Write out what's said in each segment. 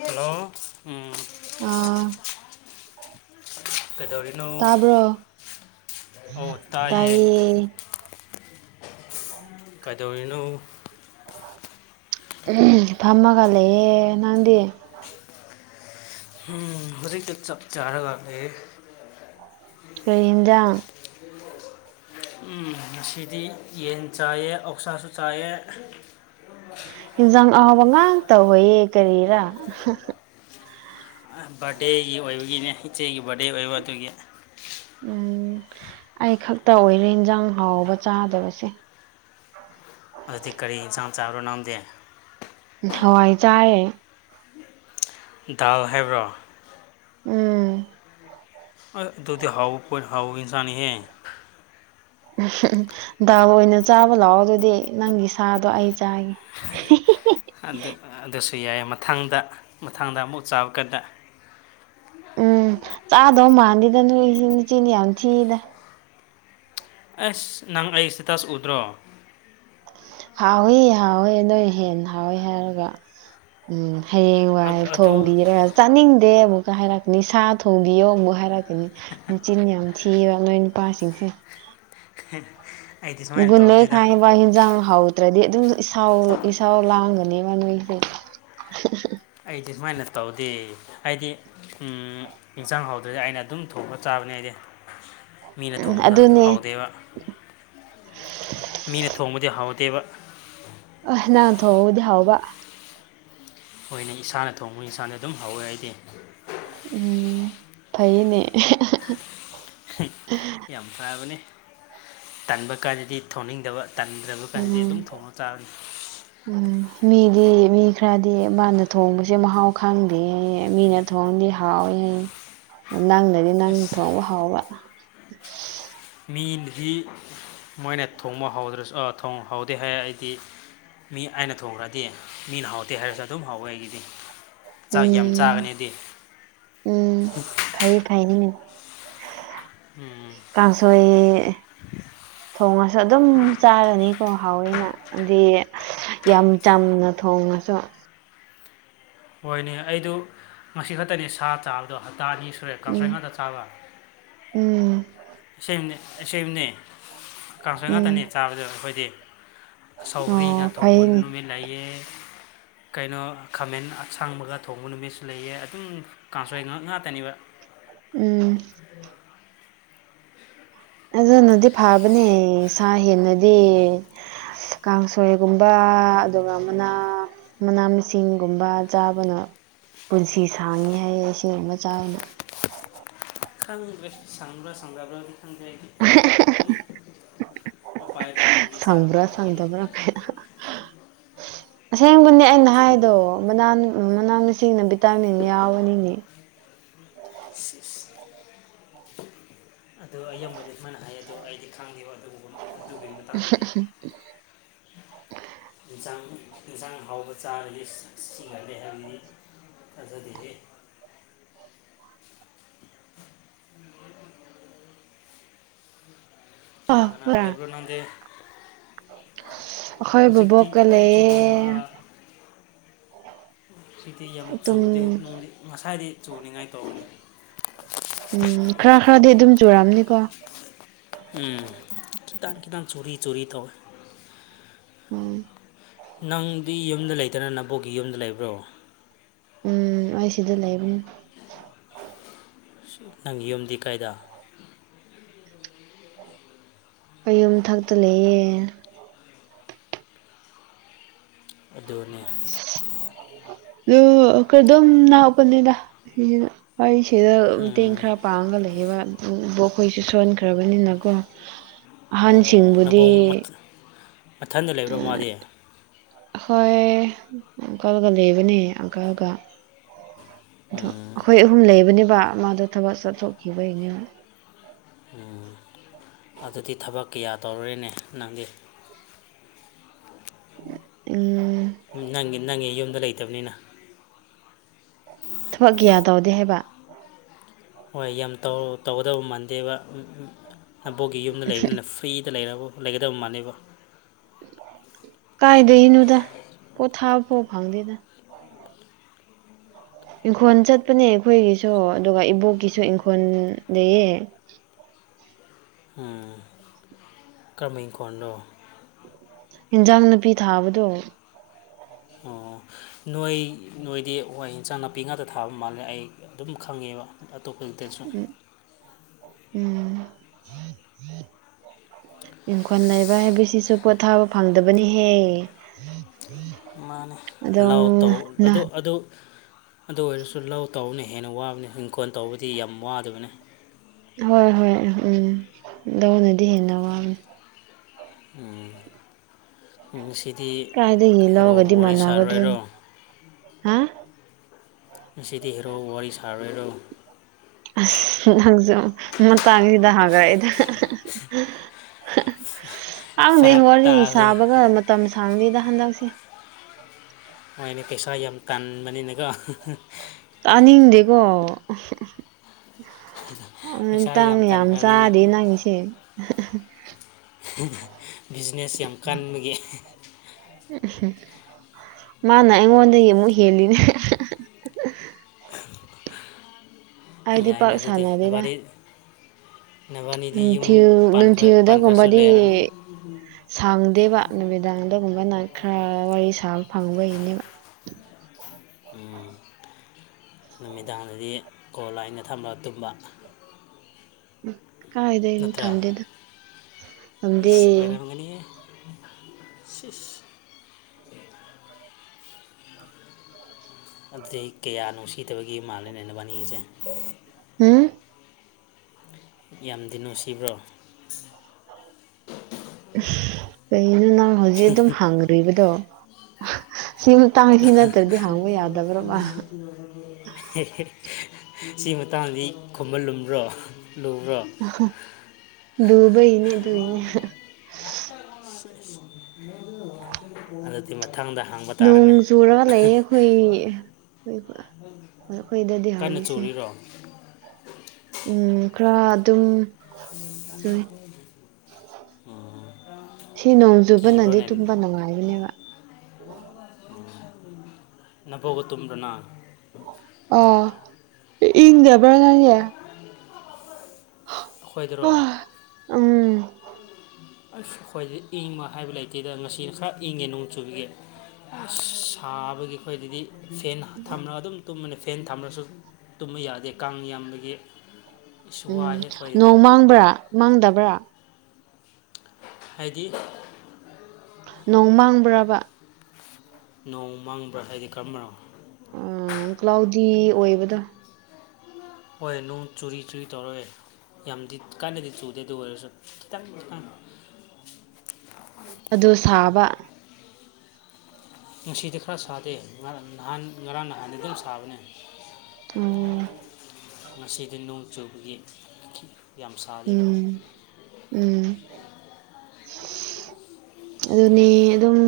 Hello ꯎꯝ ꯑꯥ ꯀꯩꯗꯧꯔꯤꯅꯣ ꯑꯣ ꯇꯥꯏꯌꯦ꯫ ꯀꯩꯗꯧꯔꯤꯅꯣ꯫ ꯎꯝ ꯐꯝꯃꯒ ꯂꯩꯌꯦ ꯅꯪꯗꯤ ꯎ ꯍꯧꯖꯤꯛꯇ ꯆꯞ ꯆꯥꯔ ꯂꯛꯑꯦ ꯀꯩ ꯏꯟꯖꯥꯡ [unintelligible] ꯎꯝ ꯉꯁꯤꯗꯤ ꯌꯦꯟ ꯆꯥꯏꯌꯦ ꯑꯣꯛꯁꯥꯁꯨ ꯆꯥꯏꯌꯦ ꯏꯟꯖꯥꯡ ꯑꯍꯥꯎꯕ ꯉꯥꯛꯇ ꯑꯣꯏꯌꯦ ꯀꯔꯤꯔꯥ ꯕ꯭ꯔꯠꯗꯦꯒꯤ ꯑꯣꯏꯕꯒꯤꯅꯦ ꯏꯆꯦꯒꯤ ꯕ꯭ꯔꯠꯗꯦ ꯑꯣꯏꯕ ꯑꯗꯨꯒꯤ ꯎꯝ ꯑꯩ ꯈꯛꯇ ꯑꯣꯏꯔꯦ ꯏꯟꯖꯥꯡ ꯍꯥꯎꯕ ꯆꯥꯗꯕꯁꯦ ꯑꯗꯨꯗꯤ ꯀꯔꯤ ꯏꯟꯁꯥꯡ ꯆꯥꯕꯔꯣ ꯅꯪꯗꯤ ꯍꯋꯥꯏ ꯆꯥꯏꯌ‌ꯦ꯫ ꯗꯥꯜ ꯍꯥꯏꯕ꯭ꯔꯣ꯫ ꯎꯝ ꯑꯗꯨꯗꯤ ꯍꯥꯎ ꯄꯣꯏ ꯍꯥꯎ ꯏꯟꯁꯥꯡ ꯅꯤꯍ‌ꯦ꯫ ꯗꯥꯜ ꯑꯣꯏꯅ ꯆꯥꯕ ꯂꯥꯛꯑꯣ ꯑꯗꯨꯗꯤ ꯅꯪꯒꯤ ꯁꯥꯗꯣ ꯑꯩ ꯆꯥꯒ꯫ ꯑꯗꯨ ꯑꯗꯨꯁꯨ ꯌꯥꯏ ꯃꯊꯪꯗ ꯃꯊꯪꯗ ꯑꯃꯨꯛ ꯆꯥꯕ ꯀꯥꯟꯗ꯫ ꯎꯝ ꯆꯥꯗꯧ ꯃꯥꯟꯗꯦꯗ ꯅꯣꯏꯁꯤ ꯃꯆꯤꯟ ꯌꯥꯝ ꯊꯤꯗ꯫ ꯑꯁ ꯅꯪ ꯑꯩ ꯏꯁꯇꯦꯇꯁ ꯎꯗ꯭ꯔꯣ꯫ ꯍꯥꯎꯋ‌ꯦ ꯍꯥꯎꯋꯦ ꯅꯣꯏ ꯍꯦꯟꯅ ꯍꯥꯎꯋꯦ ꯍꯥꯏꯔꯒ꯫ ꯎꯝ ꯍꯌꯦꯡꯋꯥꯏ ꯑꯗꯨ ꯊꯣꯡꯕꯤꯔ꯫ ꯇꯥꯅꯤꯡꯗꯦ ꯑꯃꯨꯛꯀ ꯍꯥꯏꯔꯛꯀꯅꯤ ꯁꯥ ꯊꯣꯡꯕꯤꯌꯣ ꯑꯃꯨꯛ ꯍꯥꯏꯔꯛꯀꯅꯤ ꯃꯦꯆꯤꯟ ꯌꯥꯝ꯫ ꯊꯤꯕ ꯅꯣꯏ ꯅꯨꯄꯥꯁꯤꯡꯁꯦ꯫ ꯍ‌ꯦ ꯒꯨꯟꯂꯣꯏ ꯈꯥꯏꯕ ꯏꯟꯖꯥꯡ ꯍꯧꯗ꯭ꯔꯗꯤ ꯑꯗꯨꯝ ꯏꯁꯧ ꯏꯁꯧ ꯂꯥꯡꯒꯅꯦꯕ ꯅꯣꯏꯁꯦ ꯫ ꯑꯩꯗꯤ ꯁꯨꯃꯥꯏꯅ ꯇꯧꯗꯦ ꯑꯩꯗꯤ ꯎꯝ ꯏꯟꯁꯥꯡ ꯍꯥꯎꯗ꯭ꯔꯖꯨ ꯑꯩꯅ ꯑꯗꯨꯝ ꯊꯣꯡꯉꯒ ꯆꯥꯕꯅꯦ ꯑꯩꯗꯤ꯫ ꯃꯤꯅ ꯎꯝ ꯊꯣꯡꯕꯗ ꯑꯗꯨꯅꯦ ꯍꯥꯎꯗꯦꯕ ꯃꯤꯅ ꯊꯣꯡꯕꯗꯤ ꯍꯥꯎꯗꯦꯕ꯫ ꯑ ꯅꯪ ꯊꯣꯛꯉꯗꯤ ꯍꯥꯎꯕ꯫ ꯍꫭꯏꯅꯦ ꯏꯁꯥꯅ ꯊꯣꯡꯕ ꯏꯟꯁꯥꯗ ꯑꯗꯨꯝ ꯍꯧꯋꯦ ꯑꯩꯗꯤ꯫ ꯎꯝ ꯐꯩꯌ‌ꯦꯅ‌ꯦ꯫ ꯌꯥꯝ ꯐꯕꯅꯤ ꯇꯟꯕ ꯀꯥꯟꯗꯗꯤ ꯊꯣꯡꯅꯤꯡꯗꯕ꯫ ꯇꯟꯗ꯭ꯔꯕ ꯀꯥꯟꯗꯗꯤ ꯑꯗꯨꯝ ꯎꯝ ꯊꯣꯡꯉ ꯆꯥꯔꯅꯤ꯫ ꯎꯝ ꯃꯤꯗꯤ ꯃꯤ ꯈꯔꯗꯤ ꯃꯥꯅ ꯊꯣꯡꯕꯁꯦ ꯃꯍꯥꯎ ꯈꯪꯗꯦꯌ‌ꯦ ꯃꯤꯅ꯫ ꯊꯣꯡꯗꯤ ꯍꯥꯎꯋꯤ ꯅꯪꯗꯗꯤ ꯅꯪ ꯑꯁ ꯊꯣꯡꯕ ꯍꯥꯎꯕ꯭ꯔ꯫ ꯃꯤꯅꯗꯤ ꯃꯣꯏꯅ ꯊꯣꯡꯕ ꯍꯥꯎꯗ꯭ꯔꯁꯨ ꯊꯣꯡꯕ ꯍꯥꯎꯗꯦ ꯍꯥꯏ ꯑꯩꯗꯤ꯫ ꯃꯤ ꯑꯩꯅ ꯊꯣꯡꯈ꯭ꯔꯗꯤ ꯃꯤꯅ ꯍꯥꯎꯇꯦ ꯍꯥꯏꯔꯁꯨ ꯑꯗꯨꯝ ꯍꯥꯎꯋꯦ ꯑꯩꯒꯤꯗꯤ꯫ ꯆꯥꯛ ꯌꯥꯝ ꯎꯝ ꯆꯥꯒꯅꯤꯗꯤ꯫ ꯎꯝ ꯐꯩꯌꯦ ꯐꯩꯌꯦ ꯎꯝ꯫ ꯀꯥꯡꯁꯣꯏ ꯊꯣꯡꯉꯁꯨ ꯑꯗꯨꯝ ꯆꯥꯔꯅꯤꯀꯣ ꯍꯥꯎꯋ‌ꯦꯅ꯫ ꯑꯗꯤ ꯌꯥꯝ ꯆꯝꯅ ꯊꯣꯡꯉꯁꯨ꯫ ꯍꯣꯏꯅꯦ ꯑꯩꯗꯨ ꯉꯁꯤ ꯈꯛꯇꯅꯦ ꯁꯥ ꯆꯥꯕꯗꯣ ꯍꯞꯇꯥ ꯑꯅꯤ ꯁꯨꯔꯦ ꯀꯥꯡꯁꯣꯏ ꯎꯝ ꯉꯥꯛꯇ ꯆꯥꯕ꯫ ꯎꯝ꯫ ꯑꯁꯦꯝꯅꯦ ꯑꯁꯦꯡꯕꯅꯦ ꯀꯥꯡꯁꯣꯏ ꯎꯝ ꯉꯥꯛꯇꯅꯦ ꯆꯥꯕꯗꯣ ꯑꯩꯈꯣꯏꯗꯤ꯫ ꯁꯥꯎꯒ꯭ꯔꯤꯒ ꯑꯣ ꯊꯣꯡꯕ ꯐꯩꯅꯦ ꯅꯨꯃꯤꯠ ꯂꯩꯌꯦ꯫ ꯀꯩꯅꯣ ꯈꯥꯃꯦꯟ ꯑꯁꯥꯡꯕꯒ ꯊꯣꯡꯕ ꯅꯨꯃꯤꯠꯁꯨ ꯂꯩꯌꯦ ꯑꯗꯨꯝ ꯀꯥꯡꯁꯨ ꯉꯥꯏꯍꯥꯛ ꯉꯥꯛꯇꯅꯦꯕ ꯎꯝ꯫ ꯑꯗꯨꯅꯗꯤ ꯐꯥꯕꯅꯦ ꯁꯥ ꯍꯦꯟꯅꯗꯤ ꯀꯥꯡꯁꯣꯏꯒꯨꯝꯕ ꯑꯗꯨꯒ ꯑꯃꯅ ꯃꯅꯥ ꯃꯁꯤꯡꯒꯨꯝꯕ ꯆꯥꯕꯅ ꯄꯨꯟꯁꯤ ꯁꯥꯡꯉꯤ ꯍꯥꯏꯌꯦ ꯑꯁꯤꯒꯨꯝꯕ ꯆꯥꯕꯅ꯫ ꯈꯪꯒ꯭ꯔꯦ ꯁꯪꯕꯥ ꯁꯪꯗꯕ꯭ꯔ ꯑꯗꯨ ꯈꯪꯖ ꯑꯗꯨꯝ꯫ ꯎꯄꯥꯏ ꯂꯩꯇꯕꯒꯤ꯫ ꯆꯥꯕ ꯁꯪꯕ꯭ꯔꯥ ꯋꯥꯅꯤ ꯑꯩꯈꯣꯏꯗꯤ ꯁꯪꯗꯕ꯭ꯔꯥ ꯑꯁꯦꯡꯕꯅꯤ ꯑꯗꯨ ꯑꯩꯅ ꯍꯥꯏꯗꯣ꯫ ꯆꯨꯝꯗ꯭ꯔꯣ ꯃꯅꯥ ꯃꯅꯥ ꯃꯁꯤꯡꯅ ꯚꯤꯇꯥꯃꯤꯟ ꯌꯥꯎꯔꯅꯤ꯫ [unintelligible] ꯑꯗꯨ ꯑꯌꯥꯝꯕꯗꯤ ꯑꯩꯈꯣꯏꯅ ꯍꯥꯏ ꯑ ꯑꯗꯨ ꯑꯩꯗꯤ ꯈꯪꯗꯤꯕ ꯑꯗꯨꯒꯨꯝꯕ꯫ ꯑꯗꯨꯒꯤ ꯃꯇꯥꯡꯗꯗꯤ [unintelligible] ꯌꯦꯟꯁꯥꯡ ꯌꯦꯟꯁꯥꯡ ꯍꯥꯎꯕ ꯆꯥꯔꯗꯤ ꯁꯤꯈꯂꯦ ꯍꯥꯏꯕꯗꯤ ꯇꯥꯖꯗꯍꯦ꯫ [inaudible] ꯀꯅꯥ ꯀꯅꯥꯒ ꯑ ꯂꯩꯕꯔ ꯅꯪꯗꯤ꯫ ꯑꯩꯈꯣꯏ ꯍꯧꯖꯤꯛꯇꯤ ꯕꯕꯣꯛꯀ ꯈꯥꯔ ꯆꯣꯏꯔ ꯑ ꯂꯩꯌꯦ ꯉꯁꯤꯗꯤ ꯌꯥꯝ ꯑꯗꯨꯝ ꯆꯨꯗꯦ ꯅꯣꯡꯗꯤ ꯉꯁꯥꯏꯗꯤ ꯆꯨꯅꯤꯉꯥꯏ ꯇꯧꯕꯅꯤ꯫ ꯎꯝ ꯈꯔ ꯈꯔꯗꯤ ꯑꯗꯨꯝ ꯆꯨꯔꯝꯅꯤꯀꯣ꯫ ꯎꯝ ꯈꯤꯇꯪ ꯈꯤꯇꯪ ꯆꯨꯔꯤ ꯆꯨꯔꯤ ꯇꯧꯋꯦ꯫ ꯎꯝ꯫ ꯅꯪꯗꯤ ꯌꯨꯝꯗ ꯂꯩꯇꯅ ꯅꯕꯣꯛꯀꯤ ꯌꯨꯝꯗ ꯂꯩꯕ꯭ꯔꯣ꯫ ꯎꯝ ꯑꯩ ꯁꯤꯗ ꯂꯩꯕꯅꯦ꯫ ꯅꯪꯒꯤ ꯌꯨꯝꯗꯤ ꯀꯥꯏꯗ꯫ ꯑꯩ ꯌꯨꯝ ꯊꯛꯇ ꯂꯩꯌꯦ꯫ ꯑꯗꯨꯅꯤ [unintelligible] ꯀꯗꯝ ꯅꯥꯄꯅꯤꯗ꯫ ꯑꯩ ꯁꯤꯗ ꯃꯇꯦꯡ ꯎꯝ ꯈꯔ ꯄꯥꯡꯉꯒ ꯂꯩꯌꯦꯕ ꯏꯕꯣꯛ ꯈꯣꯏꯁꯨ ꯁꯣꯟꯈ꯭ꯔꯕꯅꯤꯅꯀꯣ꯫ ꯑꯣ ꯑꯍꯟꯁꯤꯡꯕꯨꯗꯤ ꯅꯕꯣꯛ ꯃꯊ- ꯃꯊꯟꯗ ꯂꯩꯕ꯭ꯔꯣ ꯃꯥꯗꯤ꯫ ꯍꯣꯏ ꯑꯪꯀꯜꯒ ꯂꯩꯕꯅꯦ ꯑꯪꯀꯜꯒ꯫ ꯑꯗꯣ ꯎꯝ ꯑꯩꯈꯣꯏ ꯑꯍꯨꯝ ꯂꯩꯕꯅꯦꯕ ꯃꯥꯗꯣ ꯊꯕꯛ ꯆꯠꯊꯣꯛꯈꯤꯕꯒꯤꯅꯦ꯫ ꯎꯝ꯫ ꯑꯗꯨꯗꯤ ꯊꯕꯛ ꯀꯌꯥ ꯇꯧꯔꯦꯅꯦ ꯅꯪꯗꯤ꯫ ꯎꯝ꯫ ꯅꯪꯒꯤ ꯅꯪꯒꯤ ꯌꯨꯝꯗ ꯂꯩꯇꯕꯅꯤꯅ꯫ ꯊꯕꯛ ꯀꯌꯥ ꯇꯧꯗꯦ ꯍꯥꯏꯕ ꯍꯣꯏ ꯌꯥꯝ ꯇꯧ ꯇꯧꯒꯗꯕ ꯃꯥꯟꯗꯦꯕ ꯅꯕꯣꯛꯒꯤ ꯌꯨꯝꯗ ꯂꯩꯕꯅꯤꯅ ꯐ꯭ꯔꯤꯗ ꯂꯩꯔꯕꯣ ꯂꯩꯒꯗꯕ ꯃꯥꯟꯗꯦꯕ꯫ ꯀꯥꯏꯗꯩꯅꯣꯗ ꯄꯣꯊꯥ ꯐꯥꯎ ꯐꯪꯗꯦꯗ꯫ ꯏꯪꯈꯣꯜ ꯆꯠꯄꯅꯦ ꯑꯩꯈꯣꯏꯒꯤꯁꯨ ꯑꯗꯨꯒ ꯏꯕꯣꯛꯀꯤꯁꯨ ꯏꯪꯈꯣꯜ ꯂꯩꯌꯦ꯫ ꯎꯝ꯫ ꯀꯔꯝꯕ ꯏꯪꯈꯣꯟꯅꯣ꯫ ꯌꯦꯟꯖꯥꯡ ꯅꯥꯄꯤ ꯊꯥꯕꯗꯣ ꯑꯣ ꯅꯣꯏ ꯅꯣꯏꯗꯤ ꯍꯣꯏ ꯏꯟꯁꯥꯡ ꯅꯥꯄꯤ ꯉꯥꯛꯇ ꯊꯥꯕ ꯃꯥꯜꯂꯦ ꯑꯩ ꯑꯗꯨꯝ ꯈꯪꯉꯦꯕ꯫ ꯑꯇꯣꯞꯄꯇꯁꯨ꯫ ꯎꯝ ꯎꯝ꯫ ꯏꯪꯈꯣꯟ ꯂꯩꯕ ꯍꯥꯏꯕꯁꯤꯁꯨ ꯄꯣꯊꯥꯕ ꯐꯪꯗꯕꯅꯤꯍꯦ꯫ ꯃꯥꯅꯦ ꯑꯗꯨꯝ ꯂꯥꯎ ꯇꯧ ꯅ ꯑꯗꯨ ꯑꯗꯨ ꯑꯗꯨ ꯑꯣꯏꯔꯁꯨ ꯂꯧ ꯇꯧꯕꯅ ꯍꯦꯟꯅ ꯋꯥꯕꯅꯤ ꯍꯤꯡꯈꯣꯜ ꯇꯧꯕꯗꯤ ꯌꯥꯝ ꯋꯥꯗꯕꯅꯤ ꯍꯣꯏ ꯍꯣꯏ ꯎꯝ ꯂꯧꯅꯗꯤ ꯍꯦꯟꯅ ꯋꯥꯕꯅꯦ ꯎꯝ ꯉꯁꯤꯗꯤ ꯀꯥꯏꯗꯒꯤ ꯍꯦꯔꯣꯕꯄ ꯂꯧꯒꯗꯤ ꯋꯥꯔꯤ ꯁꯥꯔꯣꯏ ꯍꯥꯏꯔꯣ ꯃꯥꯟꯅꯒꯗ꯭ꯔꯣꯅꯦ ꯍꯥ ꯉꯁꯤꯗꯤ ꯍꯦꯔꯣ ꯋꯥꯔꯤ ꯁꯥꯔꯣꯏꯔꯣ ꯑꯁ ꯅꯪꯁꯨ ꯃꯇꯥꯡꯁꯤꯗ ꯍꯪꯉꯛꯑꯦꯗ [unintelligible] ꯈꯪꯗꯦ ꯐꯔꯛ ꯋꯥꯔꯤ ꯇꯥꯕꯅꯤ ꯁꯥꯕꯒ ꯃꯇꯝ ꯁꯥꯡꯗꯦꯗ ꯍꯟꯗꯛꯁꯦ꯫ ꯍꯣꯏꯅꯦ ꯄꯩꯁꯥ ꯌꯥꯝ ꯇꯥꯟꯕꯅꯦꯅꯀꯣ꯫ ꯇꯥꯅꯤꯡꯗꯦꯀꯣ [unintelligible] ꯄꯩꯁꯥ ꯃꯇꯥꯡ ꯌꯥꯝ ꯇꯥꯟꯈ꯭ꯔꯕꯅꯤꯅ ꯆꯥꯗꯦ ꯅꯪꯒꯤꯁꯦ [unintelligible] ꯕꯤꯖꯤꯅꯦꯁ ꯌꯥꯝ ꯀꯟꯕꯒꯤ꯫ ꯎꯝ ꯃꯥꯅ ꯑꯩꯉꯣꯟꯗꯒꯤ ꯑꯃꯨꯛ ꯍꯦꯜꯂꯤꯅꯦ [unintelligible] ꯑꯩꯗꯤ ꯌꯥꯏꯅꯦ ꯄꯥꯛ ꯑꯗꯨꯗꯤ ꯁꯥꯟꯅꯗꯦꯗ꯫ ꯅꯕꯥꯅꯤ ꯅꯕꯥꯅꯤꯗꯤ ꯌꯨꯝ ꯅꯨꯡꯊꯤꯜ ꯄꯥꯟꯈ꯭ꯔꯁꯨ ꯅꯨꯡꯊꯤꯜꯗꯒꯨꯝꯕꯗꯤ ꯂꯩꯔꯅꯤ ꯁꯥꯡꯗꯦꯕ ꯅꯨꯃꯤꯗꯥꯡꯗꯒꯨꯝꯕꯅ ꯈꯔ ꯋꯥꯔꯤ ꯁꯥꯕ ꯐꯪꯕ ꯍꯦꯜꯂꯦꯕ ꯎꯝ ꯅꯨꯃꯤꯗꯥꯡꯗꯗꯤ ꯀꯣꯜ ꯑꯥꯏꯟꯗ ꯊꯝꯃ ꯇꯨꯝꯕ ꯎꯝ ꯀꯥꯏꯗꯩꯅꯣ ꯅꯠꯇ꯭ꯔꯥ ꯊꯝꯗꯦꯗ ꯊꯝꯗꯦ [unintelligible] ꯁꯤꯁ ꯑꯗꯨ ꯀꯌꯥ ꯅꯨꯡꯁꯤꯗꯕꯒꯤ ꯃꯥꯜꯂꯤꯅꯦ ꯅꯕꯥꯅꯤꯁꯦ [unintelligible] ꯌꯥꯝꯗꯤ ꯅꯨꯡꯁꯤꯕ꯭ꯔꯣ ꯀꯩꯅꯣ ꯅꯪ ꯍꯧꯖꯤꯛ ꯑꯗꯨꯝ ꯍꯪꯈ꯭ꯔꯤꯕꯗꯣ ꯁꯤꯃꯇꯥꯡ ꯁꯤ ꯅꯠꯇ꯭ꯔꯗꯤ ꯍꯥꯡꯕ ꯌꯥꯗꯕ꯭ꯔꯕ [unintelligible] ꯁꯤꯒꯤ ꯃꯇꯥꯡꯗꯤ ꯈꯕꯟ ꯂꯨꯝꯕ꯭ꯔꯣ ꯂꯨꯕ꯭ꯔꯣ ꯌꯨꯕꯩꯅꯦ ꯑꯗꯨꯏꯅꯦ [unintelligible] [unintelligible] ꯑꯗꯨꯗꯤ ꯃꯊꯪꯗ ꯍꯥꯡꯕ ꯅꯣꯡ ꯇꯥꯔꯦꯅꯦ ꯆꯨꯔꯒ ꯂꯩꯌꯦ ꯑꯩꯈꯣꯏ ꯑꯩꯈꯣꯏꯗꯗꯤ ꯀꯟꯅ ꯍꯧꯖꯤꯛꯁꯦ ꯆꯨꯔꯤꯔꯣ ꯎꯝ ꯈꯔ ꯑꯗꯨꯝ ꯆꯨꯏ [unintelligible] ꯁꯤ ꯅꯣꯡ ꯆꯨꯕꯅꯗꯤ ꯀꯤꯕ꯭ꯔꯣꯅꯦ ꯇꯨꯝꯕ ꯅꯨꯡꯉꯥꯏꯕꯅꯦꯕ [unintelligible] ꯑ ꯏꯪꯗꯕꯔꯦ ꯑꯩꯈꯣꯏꯗꯔꯣ ꯎꯝ ꯑꯁ ꯑꯩ꯭ꯋꯏꯗ ꯏꯪꯕ ꯍꯥꯏꯕ ꯂꯩꯇꯦꯗ ꯉꯁꯤꯅ ꯈꯔ ꯏꯪꯉꯦ ꯅꯣꯡ ꯆꯨꯕꯤꯒꯦ ꯁꯥꯕꯒꯤ ꯑꯩꯈꯣꯏꯗꯗꯤ ꯐꯦꯟ ꯊꯝꯂꯒ ꯑꯗꯨꯝ ꯇꯨꯝꯕꯅꯦ ꯐꯦꯟ ꯊꯥꯃꯁꯨ ꯇꯨꯝꯕ ꯌꯥꯗꯦ ꯀꯥꯡ ꯌꯥꯝꯕꯒꯤ ꯑꯁ ꯎꯝ ꯋꯥꯏꯍꯦ ꯑꯩꯈꯣꯏꯗꯗꯤ ꯅꯣꯡ ꯃꯥꯡꯕ꯭ꯔꯥ ꯃꯥꯡꯗꯕ꯭ꯔꯥ ꯍꯥꯏꯗꯤ ꯅꯣꯡ ꯃꯥꯡꯕ꯭ꯔꯕ ꯅꯣꯡ ꯃꯥꯡꯕ꯭ꯔꯥ ꯍꯥꯏꯗꯤ ꯀꯔꯝꯕꯅꯣ ꯑ ꯀ꯭ꯂꯥꯎꯗꯤ ꯑꯣꯏꯕꯗ ꯍꯣꯏ ꯅꯨꯡ ꯆꯨꯔꯤ ꯆꯨꯔꯤ ꯇꯧꯔꯦ ꯌꯥꯝꯗꯤ ꯀꯥꯟꯅꯗꯤ ꯆꯨꯗꯦ ꯑꯗꯨ ꯑꯣꯏꯔꯁꯨ ꯈꯤꯇꯪ ꯈꯤꯇꯪ ꯑꯗꯨ ꯁꯥꯕ ꯉꯁꯤꯗꯤ ꯈꯔ ꯁꯥꯗꯦ ꯅꯍꯥꯟ ꯉꯔꯥꯡ ꯅꯍꯥꯟꯗꯤ ꯑꯗꯨꯝ ꯁꯥꯕꯅꯦ ꯎꯝ ꯉꯁꯤꯗꯤ ꯅꯣꯡ ꯆꯨꯕꯒꯤ ꯌꯥꯝ ꯁꯥꯔꯤꯕ ꯎꯝ ꯎꯝ ꯑꯗꯨꯅꯦ ꯑꯗꯨꯝ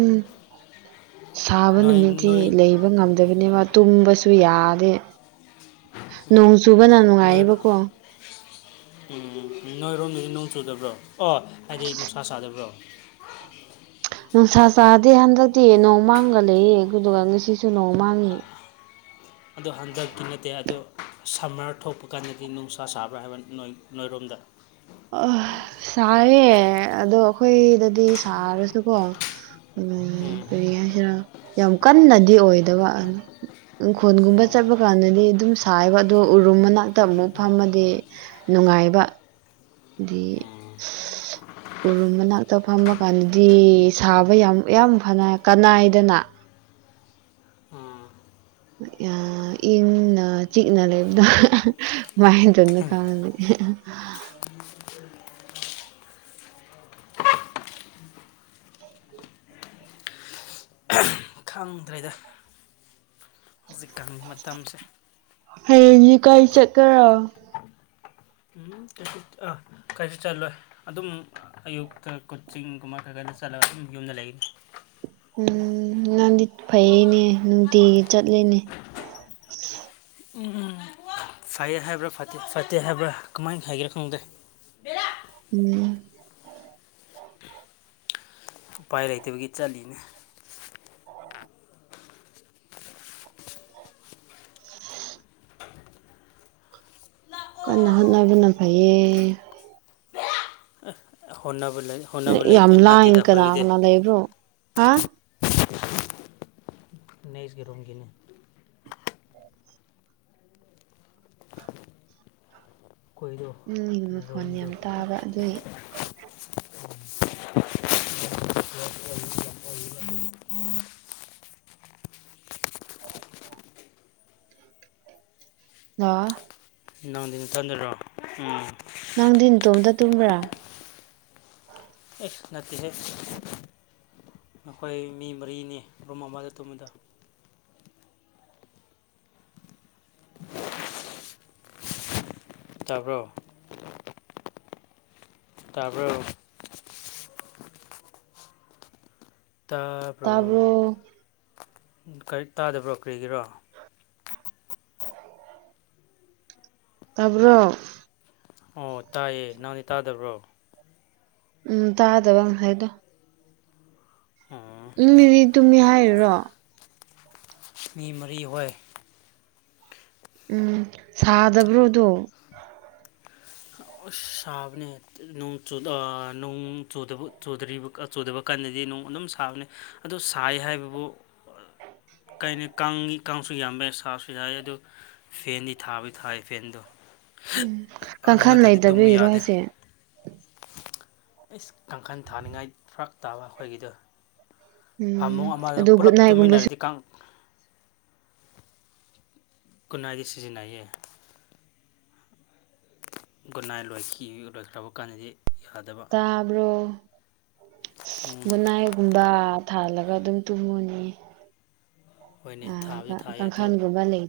ꯁꯥꯕ ꯅꯣꯏ ꯅꯨꯃꯤꯠꯇꯤ ꯅꯣꯏ ꯂꯩꯕ ꯉꯝꯗꯕꯅꯦꯕ ꯇꯨꯝꯕꯁꯨ ꯌꯥꯗꯦ ꯅꯣꯡ ꯆꯨꯕꯅ ꯅꯣꯏ ꯅꯨꯡꯉꯥꯏꯌꯦꯕꯀꯣ ꯎꯝ ꯅꯣꯏꯔꯣꯝꯗꯗꯤ ꯅꯣꯡ ꯆꯨꯗꯕ꯭ꯔꯣ ꯑꯣ ꯍꯥꯏꯗꯤ ꯅꯨꯡꯁꯥ ꯆꯥꯗꯕ꯭ꯔꯣ ꯅꯨꯡꯁꯥ ꯆꯥꯗꯦ ꯍꯟꯗꯛꯇꯤ ꯅꯣꯡꯃꯥꯡꯒ ꯂꯩꯌꯦ ꯑꯗꯨꯗꯨꯒ ꯉꯁꯤꯁꯨ ꯅꯣꯡ ꯃꯥꯡꯉꯤ ꯑꯗꯣ ꯍꯟꯗꯛꯇꯤ ꯅꯠꯇꯦ ꯑꯗꯣ ꯁꯝꯃꯔ ꯊꯣꯛꯄ ꯀꯥꯟꯗꯗꯤ ꯅꯨꯡꯁꯥ ꯁꯥꯕ꯭ꯔꯥ ꯍꯥꯏꯕ ꯅ ꯅꯣꯏꯔꯣꯝꯗ ꯑ ꯁꯥꯌꯦ ꯑꯗꯣ ꯑꯩꯈꯣꯏꯗꯗꯤ ꯁꯥꯔꯁꯨꯀꯣ ꯎꯝ [unintelligible] ꯌꯥꯝ ꯀꯟꯅꯗꯤ ꯑꯣꯏꯗꯕ ꯑꯗꯨ ꯎꯪꯈꯣꯜꯒꯨꯝꯕ ꯑꯣ ꯆꯠꯄ ꯀꯥꯟꯗꯗꯤ ꯑꯗꯨꯝ ꯁꯥꯏꯕ ꯑꯗꯣ ꯎꯔꯨꯝ ꯃꯅꯥꯛꯇ ꯑꯃꯨꯛ ꯑꯣ ꯐꯝꯃꯗꯤ ꯅꯨꯡꯉꯥꯏꯕ ꯒꯤ [unintelligible] ꯎꯔꯨꯝ ꯃꯅꯥꯛꯇ ꯐꯝꯕ ꯀꯥꯟꯗꯗꯤ ꯁꯥꯕ ꯌꯥꯝ ꯌꯥꯝ ꯐꯅ ꯀꯅꯥꯏꯗꯅ ꯎꯝ ꯏꯪꯅ ꯆꯤꯛꯅ ꯂꯩꯕꯗꯣ [unintelligible] [inaudible] ꯈꯪꯗ꯭ꯔꯦꯗ ꯍꯧꯖꯤꯛꯀꯥꯟ ꯃꯇꯝꯁꯦ ꯍꯌꯦꯡꯒꯤ ꯀꯥꯏ ꯆꯠꯀꯥꯔꯥ ꯎꯝ ꯀꯩꯁꯨ ꯑꯥ ꯀꯩꯁꯨ ꯆꯜꯂꯣꯏ ꯑꯗꯨꯝ ꯑꯌꯨꯛꯇ ꯀꯣꯠꯆꯤꯡꯒꯨꯝꯕ ꯈꯔ ꯈꯔꯗꯤ ꯆꯠꯂꯒ ꯑꯗꯨꯝ ꯌꯨꯝꯗ ꯂꯩꯒꯅꯤ ꯎꯝ ꯅꯪꯗꯤ ꯐꯩꯌꯦꯅꯦ ꯅꯨꯡꯇꯤꯒꯤ ꯆꯠꯂꯤꯅꯦ ꯎꯝ ꯎꯝ ꯐꯩꯌꯦ ꯍꯥꯏꯕ꯭ꯔꯥ ꯐꯠꯇꯦ ꯐꯠꯇꯦ ꯍꯥꯏꯕ꯭ꯔꯥ ꯀꯃꯥꯏꯅ ꯍꯥꯏꯒꯦꯔꯥ ꯈꯪꯗꯦ ꯕꯦꯂꯥ ꯎꯝ ꯎꯄꯥꯏ ꯂꯩꯇꯕꯒꯤ ꯆꯠꯂꯤꯅꯦ ꯀꯟꯅ ꯍꯣꯠꯅꯕꯅ ꯐꯩꯌꯦ ꯍꯣꯅꯕ ꯂꯩ ꯍꯣꯠꯅꯕ ꯂꯩ ꯅꯠꯇꯦꯗ ꯑꯩꯈꯣꯏꯒꯤꯗꯤ [unintelligible] ꯂꯩꯕ꯭ꯔꯣ ꯍꯥ ꯅꯩꯖ ꯔꯣꯡꯒꯤꯅ ꯀꯣꯏꯗꯣ ꯎꯝ ꯃꯈꯣꯟ ꯔꯣꯝꯗꯣ ꯌꯥꯝ ꯈꯔ ꯇꯥꯕ ꯑꯗꯨꯏ ꯑ ꯅꯪꯗꯤ ꯅꯊꯟꯗꯔꯣ ꯎꯝ ꯅꯪꯗꯤ ꯅꯇꯣꯝꯗ ꯇꯨꯝꯕ꯭ꯔꯥ ꯑꯦꯁ ꯅꯠꯇꯦꯁꯦ ꯅꯈꯣꯏ ꯃꯤ ꯃꯔꯤꯅꯤ ꯔꯨꯝ ꯑꯃꯗ ꯇꯨꯝꯃꯤꯗꯣ ꯇꯥꯕ꯭ꯔꯣ ꯇꯥꯕ꯭ꯔꯣ ꯇꯥꯕ꯭ꯔꯣ ꯇꯥꯕ꯭ꯔꯣ ꯀꯔꯤ ꯇꯥꯗꯕ꯭ꯔꯣ ꯀꯔꯤꯒꯤꯔꯣ ꯇꯥꯕ꯭ꯔꯣ ꯑꯣ ꯇꯥꯏꯌꯦ ꯅꯍꯪꯗꯤ ꯇꯥꯗꯕ꯭ꯔꯣ ꯎꯝ ꯇꯥꯗꯕ ꯉꯁꯥꯏꯗꯣ ꯑꯣ ꯎꯝ ꯃꯤꯗꯤ ꯇꯨꯝꯃꯦ ꯍꯥꯏꯔꯤꯔꯣ ꯃꯤ ꯃꯔꯤ ꯍꯣꯏ ꯎꯝ ꯁꯥꯗꯕ꯭ꯔꯣ ꯑꯗꯣ ꯎꯁ ꯁꯥꯕꯅꯦ ꯅꯣꯡ ꯆꯨ ꯅꯣꯡ ꯆꯨꯗꯕ ꯆꯨꯗꯔꯤꯕ ꯆꯨꯗꯕ ꯀꯥꯟꯗꯗꯤ ꯅꯣꯡ ꯑꯗꯨꯝ ꯁꯥꯕꯅꯦ ꯑꯗꯣ ꯁꯥꯏ ꯍꯥꯏꯕꯕꯨ [inaudible] ꯀꯥꯏꯅꯤ ꯀꯥꯡꯉꯤ ꯀꯥꯡꯁꯨ ꯌꯥꯝꯕ ꯁꯥꯁꯨ ꯁꯥꯢ ꯑꯗꯨ ꯐꯦꯟꯗꯤ ꯊꯥꯕꯩ ꯊꯥꯏ ꯐꯦꯟꯗꯣ ꯎꯝ ꯑꯗꯨ ꯀꯥꯡꯈꯜ ꯂꯩꯇꯕꯩꯔꯣ ꯍꯥꯏꯁꯦ ꯑꯁ ꯀꯥꯡꯈꯜ ꯊꯥꯅꯤꯡꯉꯥꯏ ꯐꯔꯛ ꯇꯥꯕ ꯑꯩꯈꯣꯏꯒꯤꯗꯣ ꯐꯃꯨꯡ ꯎꯝ ꯑꯃꯗ ꯑꯗꯨ ꯄꯨꯂꯞ ꯒꯨꯗ ꯅꯥꯏꯠꯒꯨꯝꯕꯁꯨ ꯇꯨꯃꯤꯟꯅꯔꯗꯤ ꯀꯥꯡ ꯒꯨꯠꯅꯥꯏꯗꯤ ꯁꯤꯖꯤꯟꯅꯩꯌꯦ ꯒꯨꯠꯅꯥꯏꯠ ꯂꯣꯏꯈꯤ ꯂꯣꯏꯈ꯭ꯔꯕ ꯀꯥꯟꯗꯗꯤ ꯌꯥꯗꯕ ꯊꯥꯕ꯭ꯔꯣ ꯎꯝ ꯒꯨꯠꯅꯥꯏꯠ ꯒꯨꯝꯕ ꯊꯥꯜꯂꯒ ꯑꯗꯨꯝ ꯇꯨꯝꯉꯨꯅꯤ ꯍꯣꯏꯅꯦ ꯊꯥꯕꯨꯗꯤ ꯉꯥꯜꯂꯒ ꯊꯥꯏ ꯑꯗꯨ ꯀꯥꯡꯈꯜꯒꯨꯝꯕ ꯂꯩ